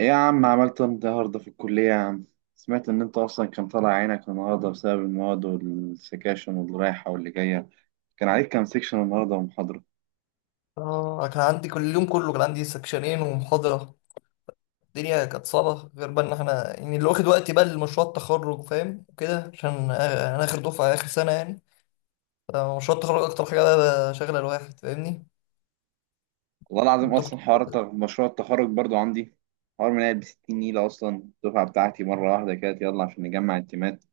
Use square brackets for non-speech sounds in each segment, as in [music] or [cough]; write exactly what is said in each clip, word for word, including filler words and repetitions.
ايه يا عم، عملت إيه النهارده في الكلية يا عم؟ سمعت ان انت اصلا كان طالع عينك النهارده بسبب المواد والسكاشن واللي رايحة واللي جاية. كان عليك كام سكشن النهارده ومحاضرة؟ اه. كان عندي كل اليوم كله كان عندي سكشنين ومحاضرة. الدنيا كانت صعبة غير بقى ان احنا يعني اللي واخد وقتي بقى لمشروع التخرج فاهم وكده عشان أ- انا اخر دفعة اخر سنة يعني. فمشروع التخرج اكتر حاجة بقى شاغلة الواحد فاهمني. والله العظيم اصلا الدكتور. حوار الت- مشروع التخرج برضو عندي. حوار من ب ستين نيلة اصلا. الدفعة بتاعتي مرة واحدة كده، يلا عشان نجمع التيمات.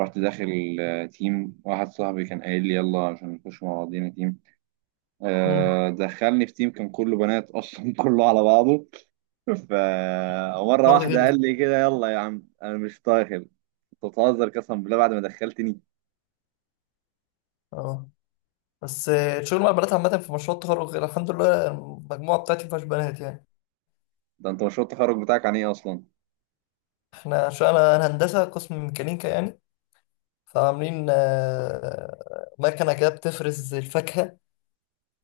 رحت داخل، آه، تيم واحد صاحبي كان قايل لي يلا عشان نخش مع بعضينا تيم. مم. آه، دخلني في تيم كان كله بنات اصلا [laughs] كله على بعضه. فمرة شغل واحدة غيري. قال لي كده، يلا يا عم أنا مش داخل. أنت بتهزر؟ قسما بالله بعد ما دخلتني. اه. بس آه، الشغل مع البنات عامة في مشروع التخرج غير الحمد لله المجموعة بتاعتي مفيهاش بنات يعني. ده أنت مشروع التخرج بتاعك عن إيه أصلا؟ احنا عشان انا أنا هندسة قسم ميكانيكا يعني. فعاملين آه، مكنة كده بتفرز الفاكهة،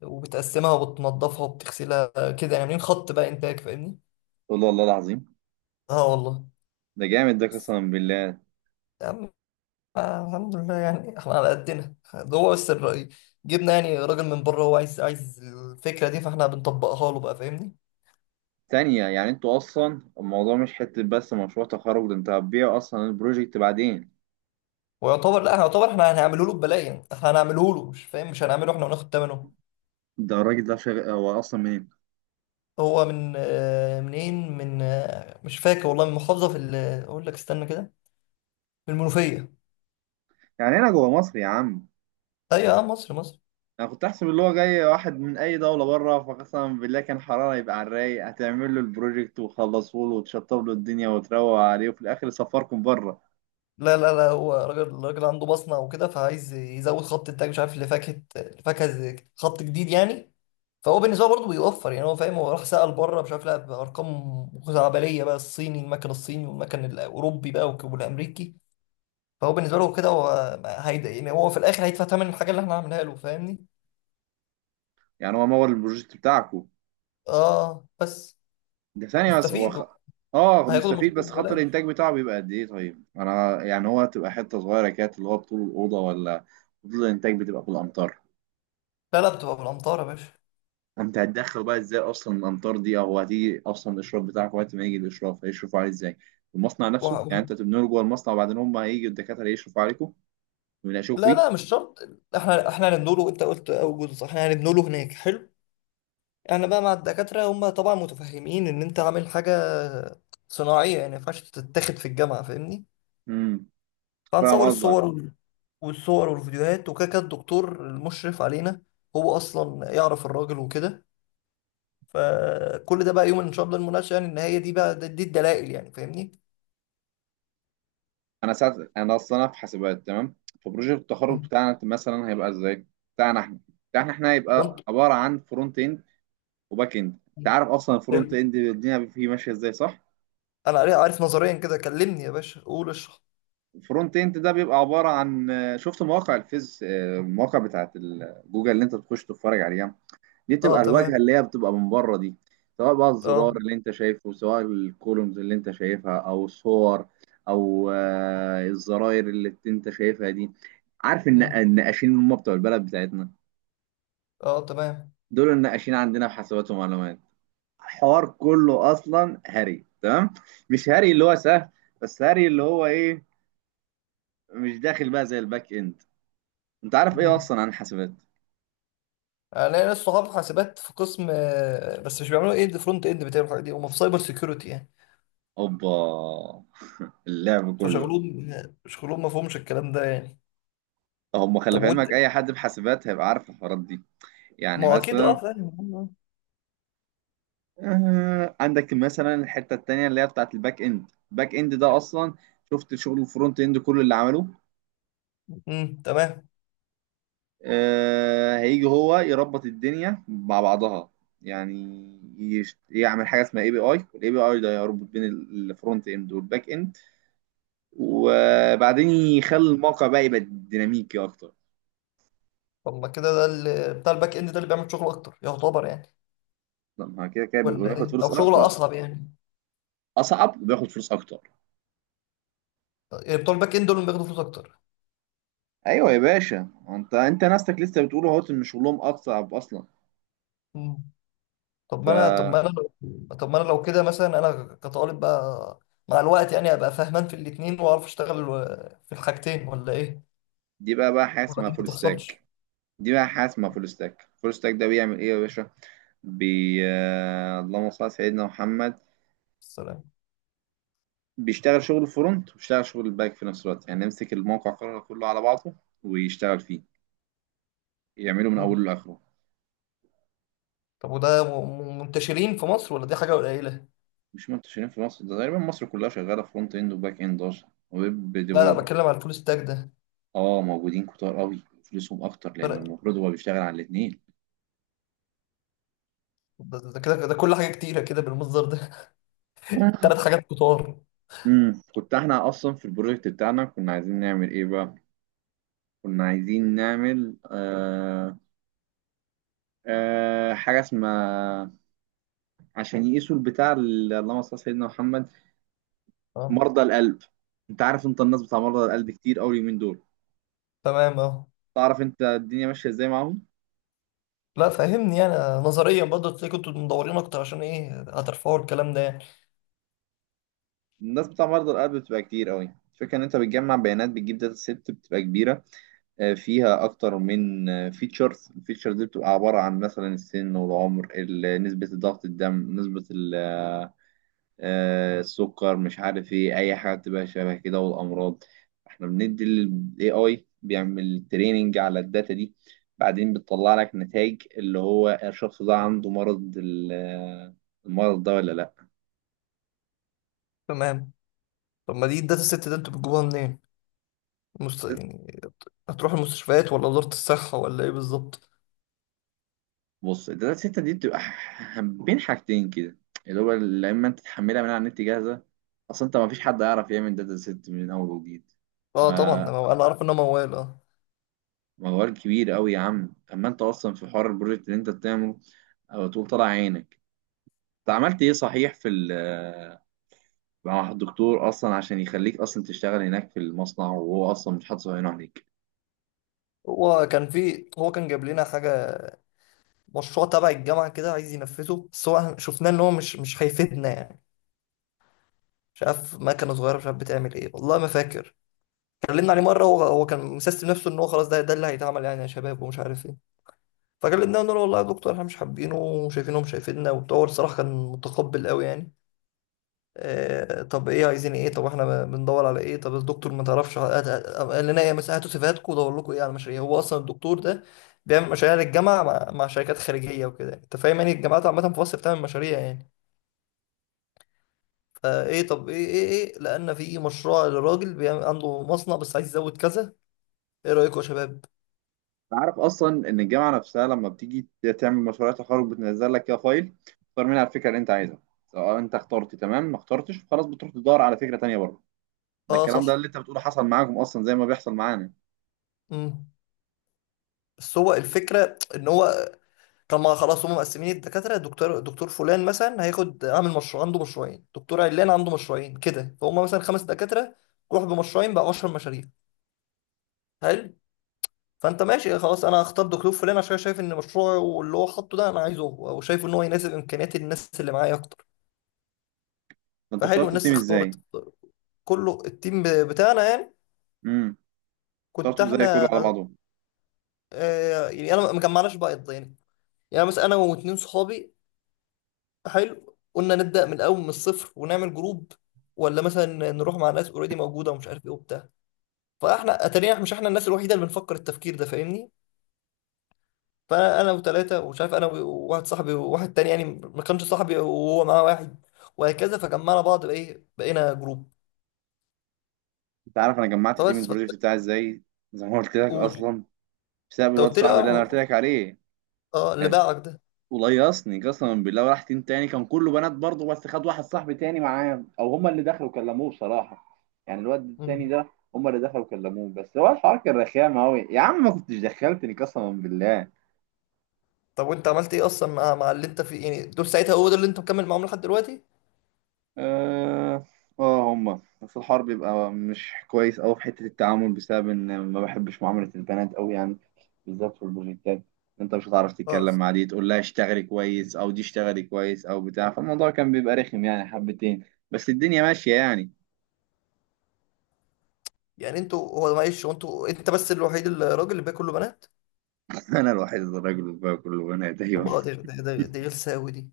وبتقسمها وبتنضفها وبتغسلها. كده يعني عاملين خط بقى انتاج فاهمني. قلت له والله العظيم اه والله. ده جامد، ده قسما بالله. يا عم. آه، الحمد لله يعني احنا على قدنا ده هو بس الرأي. جبنا يعني راجل من بره هو عايز عايز الفكرة دي فاحنا بنطبقها له بقى فاهمني. تانية، يعني أنتوا أصلا الموضوع مش حتة بس مشروع تخرج، ده أنت هتبيع أصلا البروجكت بعدين. ويعتبر لا يعتبر احنا هنعمله له ببلاش يعني احنا هنعمله له مش فاهم مش هنعمله احنا وناخد ثمنه. ده الراجل ده شغ... هو أصلا منين؟ هو من آه، منين، من آه، مش فاكر والله، من محافظة في ال- اقول لك استنى كده. من المنوفية. يعني هنا جوه مصر يا عم؟ ايوه اه مصر مصر. أنا كنت أحسب اللي هو جاي واحد من أي دولة بره، فقسما بالله كان حرارة، يبقى على الرايق هتعمل له البروجكت وخلصوا له وتشطب له الدنيا وتروق عليه، وفي الآخر يسفركم بره. لا لا لا هو راجل راجل عنده بصنة وكده فعايز يزود خط إنتاج مش عارف لفاكهة. فاكهة زي- خط جديد يعني. فهو بالنسبة له برضه بيوفر يعني هو فاهم، هو راح سأل بره مش عارف لا بأرقام خزعبلية بقى الصيني المكن الصيني والمكن الأوروبي بقى والك- والأمريكي. فهو بالنسبة له كده هو هيدا يعني هو في الآخر هيدفع ثمن الحاجة اللي احنا عاملينها له فاهمني؟ يعني هو مور البروجكت بتاعكو؟ آه بس. ده ثانية، بس هو مستفيد خ... هو. اه هياخد مستفيد. المشروع بس خط ببلاش. الانتاج بتاعه بيبقى قد ايه؟ طيب انا يعني هو تبقى حتة صغيرة كده اللي هو بطول الأوضة، ولا بطول الانتاج بتبقى في الأمطار؟ لا لا بتبقى بالأمطار يا باشا. انت هتدخل بقى ازاي اصلا الامطار دي؟ او هتيجي اصلا الاشراف بتاعك، وقت ما يجي الاشراف هيشرفوا عليه ازاي؟ المصنع نفسه، وه- يعني وه- انت تبنوا له جوه المصنع، وبعدين هم هيجي الدكاترة يشرفوا عليكم ويناقشوك لا لا فيه. مش شرط. احنا احنا هنبنوا له انت قلت اول جزء صح احنا هنبنوا له هناك حلو. انا بقى مع الدكاتره هم طبعا متفهمين ان انت عامل حاجه صناعيه يعني ما ينفعش تتاخد في الجامعه فاهمني. امم. فاهم فهنصور قصدك. الصور اه وال- والصور والفيديوهات وكده كده الدكتور المشرف علينا هو اصلا يعرف الراجل وكده. فكل ده بقى يوم ان شاء الله المناقشه يعني ان هي دي بقى دي, دي الدلائل يعني فاهمني. انا ساعه انا اصلا أنا في حاسبات، تمام. فبروجكت التخرج مم. بتاعنا مثلا هيبقى ازاي؟ بتاعنا احنا بتاعنا احنا وانت. هيبقى عباره عن فرونت اند وباك اند. انت عارف اصلا الفرونت حلو. اند الدنيا فيه ماشيه ازاي، صح؟ انا عارف عارف نظريا كده كلمني يا باشا قول اشرح. الفرونت اند ده بيبقى عباره عن، شفت مواقع الفيز، المواقع بتاعت ال- جوجل اللي انت بتخش تتفرج عليها، دي اه تبقى الواجهه تمام. اللي هي بتبقى من بره دي. سواء بقى اه. الزرار اللي انت شايفه، سواء الكولومز اللي انت شايفها، او الصور، او آه، الزراير اللي انت شايفها دي. عارف ان مم. النقاشين اللي هم بتوع البلد بتاعتنا، اه تمام. دول النقاشين عندنا في حاسبات ومعلومات. الحوار كله اصلا هري، تمام، مش هري اللي هو سهل، بس هري اللي هو ايه، مش داخل بقى زي الباك اند. انت عارف ايه مم. اصلا عن حاسبات؟ انا ناس صحاب حاسبات في قسم آه، بس مش بيعملوا اند فرونت اند بتاعوا الحاجات دي هم في سايبر سيكيورتي يعني. اوبا [laughs] اللعب كله. فشغلهم شغلهم ما فهمش الكلام ده يعني. هم خلي طب في وانت. علمك اي حد في حاسبات هيبقى عارف الحوارات دي. ما يعني هو اكيد مثلا، اه فاهم. آه، عندك مثلا الحتة التانية اللي هي بتاعت الباك اند. الباك اند ده اصلا، شفت شغل الفرونت اند كل اللي عمله، امم تمام. آه، هيجي هو يربط الدنيا مع بعضها. يعني يش- يعمل حاجة اسمها اي بي اي. الاي بي اي ده يربط بين الفرونت اند والباك اند، وبعدين يخلي الموقع بقى يبقى ديناميكي اكتر. طب ما كده ده اللي بتاع الباك اند ده اللي بيعمل شغل اكتر يعتبر يعني. طب ما كده كده بيبقى ولا بياخد ايه فلوس او شغل اكتر. اصعب يعني. اصعب وبياخد فلوس اكتر. يعني بتوع الباك اند دول اللي بياخدوا فلوس اكتر. ايوه يا باشا، انت انت ناستك لسه بتقول اهوت ان شغلهم اصعب اصلا. مم. طب ف ما انا طب ما انا لو طب ما انا لو كده مثلا انا كطالب بقى. مع الوقت يعني ابقى فاهمان في الاتنين واعرف اشتغل آه، في الحاجتين ولا ايه. دي بقى بقى حاجه ولا اسمها دي ما فول بتحصلش. ستاك. دي بقى حاجه اسمها فول ستاك. فول ستاك ده بيعمل ايه يا باشا؟ بي آه، اللهم صل على سيدنا محمد. السلام. بيشتغل شغل الفرونت وبيشتغل شغل الباك في نفس الوقت، يعني يمسك الموقع كله كله على بعضه ويشتغل فيه، يعمله من مم. اوله لاخره. طب وده م- منتشرين في مصر ولا دي حاجة قليلة؟ مش منتشرين في مصر؟ ده تقريبا مصر كلها شغاله فرونت اند وباك اند اصلا، ويب لا لا ديفلوب. بتكلم عن الفول ستاك ده. اه، موجودين كتار قوي. فلوسهم اكتر لان فرق. المفروض هو بيشتغل على الاثنين. ده ده كده ده كل حاجة كتيرة كده بالمصدر ده. [laughs] تلات حاجات كتار. امم كنت احنا اصلا في البروجكت بتاعنا كنا عايزين نعمل ايه بقى. كنا عايزين نعمل، آه آه حاجة اسمها، عشان يقيسوا البتاع، ال- اللهم صل على سيدنا محمد، اه مرضى القلب. انت عارف انت الناس بتاع مرضى القلب كتير قوي اليومين دول. تمام. اه. تعرف انت الدنيا ماشية ازاي معاهم. لا فهمني يعني. نظريا برضه تلاقي كنتوا مدورين اكتر عشان ايه هترفعوا الكلام ده يعني. الناس بتاع مرضى القلب بتبقى كتير قوي. الفكرة ان انت بتجمع بيانات، بتجيب داتا سيت بتبقى كبيرة، آه، فيها اكتر من فيتشرز. الفيتشر دي بتبقى عبارة عن مثلا السن والعمر ال- نسبة ضغط الدم، نسبة آه، السكر، مش عارف ايه، اي حاجه تبقى شبه كده، والامراض. احنا بندي الاي اي بيعمل تريننج على الداتا دي، بعدين بتطلع لك نتائج اللي هو الشخص ده عنده مرض ال- المرض ده ولا لا. تمام. طب ما دي الداتا ست ده انتوا بتجيبوها منين؟ مست... يعني هتروحوا المستشفيات ولا وزارة الصحة ولا ايه بالظبط؟ بص، الداتا سيت دي بتبقى ح- بين حاجتين كده، اللي هو يا اما انت تحملها من على النت جاهزه، اصلا انت ما فيش حد يعرف يعمل داتا سيت من اول وجديد. اه طبعا ده آه مو- انا عارف انه موال اه. موال كبير قوي يا عم، اما انت اصلا في حوار البروجكت اللي انت بتعمله. او تقول طلع عينك. انت عملت ايه صحيح في ال- آه، مع الدكتور اصلا عشان يخليك اصلا تشتغل هناك في المصنع وهو اصلا مش حاطط عينه عليك؟ هو كان في هو كان جايب لنا حاجة مشروع تبع الجامعة كده عايز ينفذه بس هو شفناه إن هو مش مش هيفيدنا يعني. مش عارف مكنة صغيرة مش عارف بتعمل إيه والله ما فاكر. كلمنا عليه مرة هو هو كان مسستم نفسه إن هو خلاص ده ده اللي هيتعمل يعني يا شباب ومش عارف إيه. فكلمناه قلنا له والله يا دكتور إحنا مش حابينه وشايفينه مش هيفيدنا وبتاع، هو الصراحة كان متقبل قوي يعني. آه طب إيه عايزين إيه طب إحنا بندور على إيه طب الدكتور ما تعرفش هات- هات- قال لنا إيه مثلا هاتوا سيفاتكم ودور لكم إيه على مشاريع. هو أصلا الدكتور ده بيعمل مشاريع للجامعة مع, مع شركات خارجية وكده أنت فاهم يعني الجامعات عامة في مصر بتعمل مشاريع يعني. فايه طب ايه ايه ايه لان في مشروع لراجل بيعمل عنده مصنع بس عايز يزود كذا. ايه رايكم يا شباب. انت عارف اصلا ان الجامعه نفسها لما بتيجي تعمل مشروع تخرج بتنزل لك كده فايل، تختار منها الفكره اللي انت عايزها. سواء انت اخترت تمام، ما اخترتش خلاص بتروح تدور على فكره تانيه بره. ده اه الكلام ده صح. اللي انت بتقوله حصل معاكم اصلا زي ما بيحصل معانا. امم بس هو الفكره ان هو طب ما خلاص هم مقسمين الدكاتره دكتور دكتور فلان مثلا هياخد عامل مشروع عنده مشروعين دكتور علان عنده مشروعين كده فهم مثلا خمس دكاتره روح بمشروعين بقى 10 مشاريع. حلو. فانت ماشي خلاص انا هختار دكتور فلان عشان شايف ان مشروعه اللي هو حاطه ده انا عايزه هو وشايف ان هو يناسب امكانيات الناس اللي معايا اكتر. ده انتوا فحلو اخترتوا الناس التيم ازاي؟ اختارت كله التيم بتاعنا يعني. امم كنت اخترتوا ازاي كله احنا. على بعضه؟ آه يعني انا ما جمعناش بقى يعني. يعني مثلا انا واتنين صحابي حلو قلنا نبدا من الاول من الصفر ونعمل جروب، ولا مثلا نروح مع ناس اوريدي موجوده ومش عارف ايه وبتاع. فاحنا اتارينا احنا مش احنا الناس الوحيده اللي بنفكر التفكير ده فاهمني. فانا انا وثلاثه ومش عارف انا وواحد صاحبي وواحد تاني يعني ما كانش صاحبي وهو معاه واحد وهكذا فجمعنا بعض بايه بقينا جروب. انت عارف انا جمعت تيم فبس. البروجكت بتاعي ازاي؟ زي ما قلت لك فقول. اصلا، بسبب انت الواد قلت لي صاحبي اللي انا قلت اه. لك عليه. اه اللي كان باعك وليصني قسما بالله وراح تيم تاني كان كله بنات برضه، بس خد واحد صاحبي تاني معاه، او هما اللي دخلوا كلموه بصراحه يعني الواد ده. التاني ده. هما اللي دخلوا كلموه، بس هو الحوار كان رخام قوي يا عم، ما كنتش دخلتني قسما بالله. طب وانت عملت ايه اصلا مع مع اللي انت في يعني دول ساعتها هو ده اللي انت مكمل معاهم لحد دلوقتي. اه، اه، هما بس الحوار بيبقى مش كويس قوي في حته التعامل، بسبب ان ما بحبش معامله البنات قوي يعني، بالذات في البروجكتات. انت مش هتعرف اه. تتكلم مع دي تقول لها اشتغلي كويس، او دي اشتغلي كويس او بتاع، فالموضوع كان بيبقى رخم يعني حبتين. بس الدنيا ماشيه يعني. يعني انتوا. هو معلش هو انتوا انت بس الوحيد الراجل اللي باقي كله بنات. انا الوحيد الراجل بقى كله، وانا دايما. طب اه دي دي دي, دي غلسة قوي دي.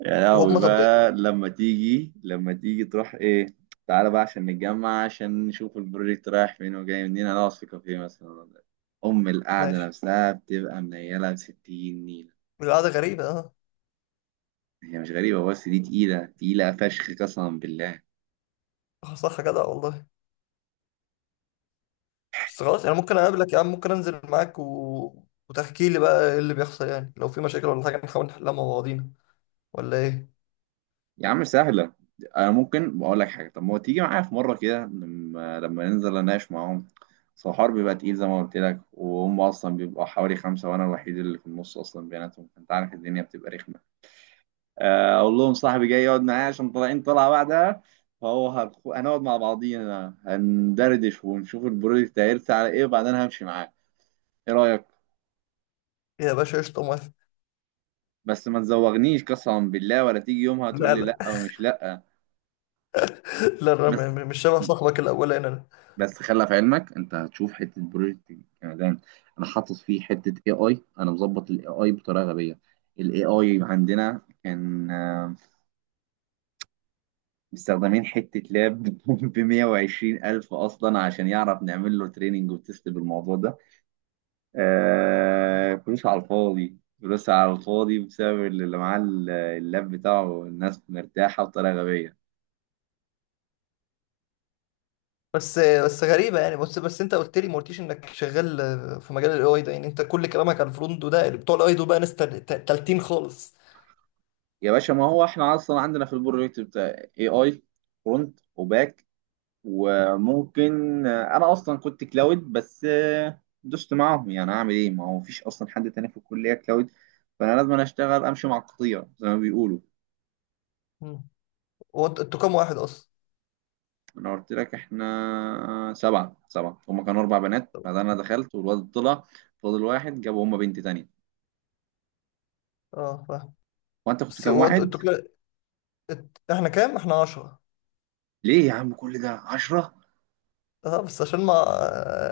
يا لهوي وهم طب [laughs] بقى، ايه؟ لما تيجي لما تيجي تروح ايه. تعالى بقى عشان نتجمع عشان نشوف البروجكت رايح فين وجاي منين، هنقعد في كافيه مثلا ولا- إيه. ام القعده ماشي. نفسها بتبقى منيله ب ستين نيله. القعدة غريبة اه. هي مش غريبه، بس دي تقيله، تقيله فشخ قسما بالله. اه صح جدع والله. بس خلاص انا ممكن اقابلك يا عم ممكن انزل معاك و... وتحكي لي بقى ايه اللي بيحصل يعني لو في مشاكل ولا حاجة نحاول نحلها مع بعضينا ولا ايه. يا عم سهلة. أنا ممكن بقول لك حاجة، طب ما هو تيجي معايا في مرة كده لما لما ننزل أناقش معاهم. أصل الحوار بيبقى تقيل زي ما قلت لك، وهم أصلا بيبقوا حوالي خمسة وأنا الوحيد اللي في النص أصلا بيناتهم، فأنت عارف الدنيا بتبقى رخمة. آه، أقول لهم صاحبي جاي يقعد معايا عشان طالعين طلعة بعدها. فهو هنخ- هنقعد مع بعضينا هندردش ونشوف البروجكت هيرسى على إيه، وبعدين همشي معاه. إيه رأيك؟ يا باشا قشطة موافق. بس ما تزوغنيش قسما بالله، ولا تيجي يومها تقول لا لي لا. لأ ومش لأ. [laughs] لا انا م- بس م- مش شبه صاحبك الاولاني انا. بس خلي في علمك انت هتشوف حته بروجكت كمان. انا حاطط فيه حته اي اي، انا مظبط الاي اي بطريقه غبيه. الاي اي عندنا كان، آه، مستخدمين حته لاب [laughs] ب مئة وعشرين ألف الف اصلا عشان يعرف نعمل له تريننج وتست بالموضوع ده. آه، فلوس على الفاضي، فلوس على الفاضي بسبب اللي معاه. اللاب بتاعه الناس مرتاحه بطريقه غبيه. بس بس غريبه يعني بس بس انت قلت لي ما قلتيش انك شغال في مجال الاي اي ده يعني انت كل كلامك عن الفرونت ده اللي بتوع الاي دول بقى ناس تل- تل- تالتين خالص. يا باشا ما هو احنا اصلا عندنا في البروجكت بتاع اي اي، فرونت، وباك، وممكن انا اصلا كنت كلاود بس دوست معاهم، يعني اعمل ايه ما هو مفيش اصلا حد تاني في الكليه كلاود، فانا لازم أنا اشتغل امشي مع القطيع زي ما بيقولوا. مم. هو انت- انتوا كام واحد اصلا. انا قلت لك احنا سبعه، سبعه هما كانوا اربع بنات، بعدين انا دخلت والواد طلع، فاضل واحد جابوا هما بنت تانية. اه فاهم. هو انت كنت بس كام هو انتوا واحد؟ انتوا كده. ات- احنا كام احنا عشرة. ليه يا عم، كل ده عشرة؟ اه بس عشان ما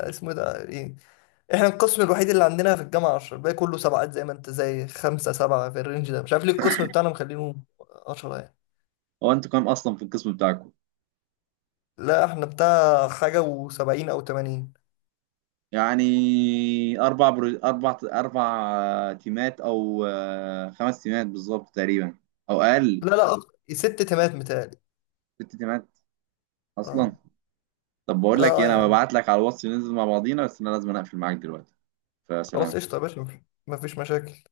اسمه ايه ده ايه احنا القسم الوحيد اللي عندنا في الجامعه عشرة الباقي كله سبعات زي ما انت زي خمسه سبعه في الرينج ده مش عارف ليه القسم بتاعنا مخلينه عشرة يعني. هو انتوا كام اصلا في القسم بتاعكم؟ لا احنا بتاع حاجه و70 او تمانين. يعني اربع برو... اربع اربع تيمات، او آه، خمس تيمات بالظبط تقريبا، او اقل. لا لا أك- ست تمات متهيألي. الست دي ماتت اه اصلا. طب بقول لك اه. ايه، آه يا انا عم. ببعت لك على الواتس ننزل مع بعضينا، بس انا لازم اقفل معاك دلوقتي. خلاص فسلام. قشطة يا باشا مفيش مفيش مشاكل.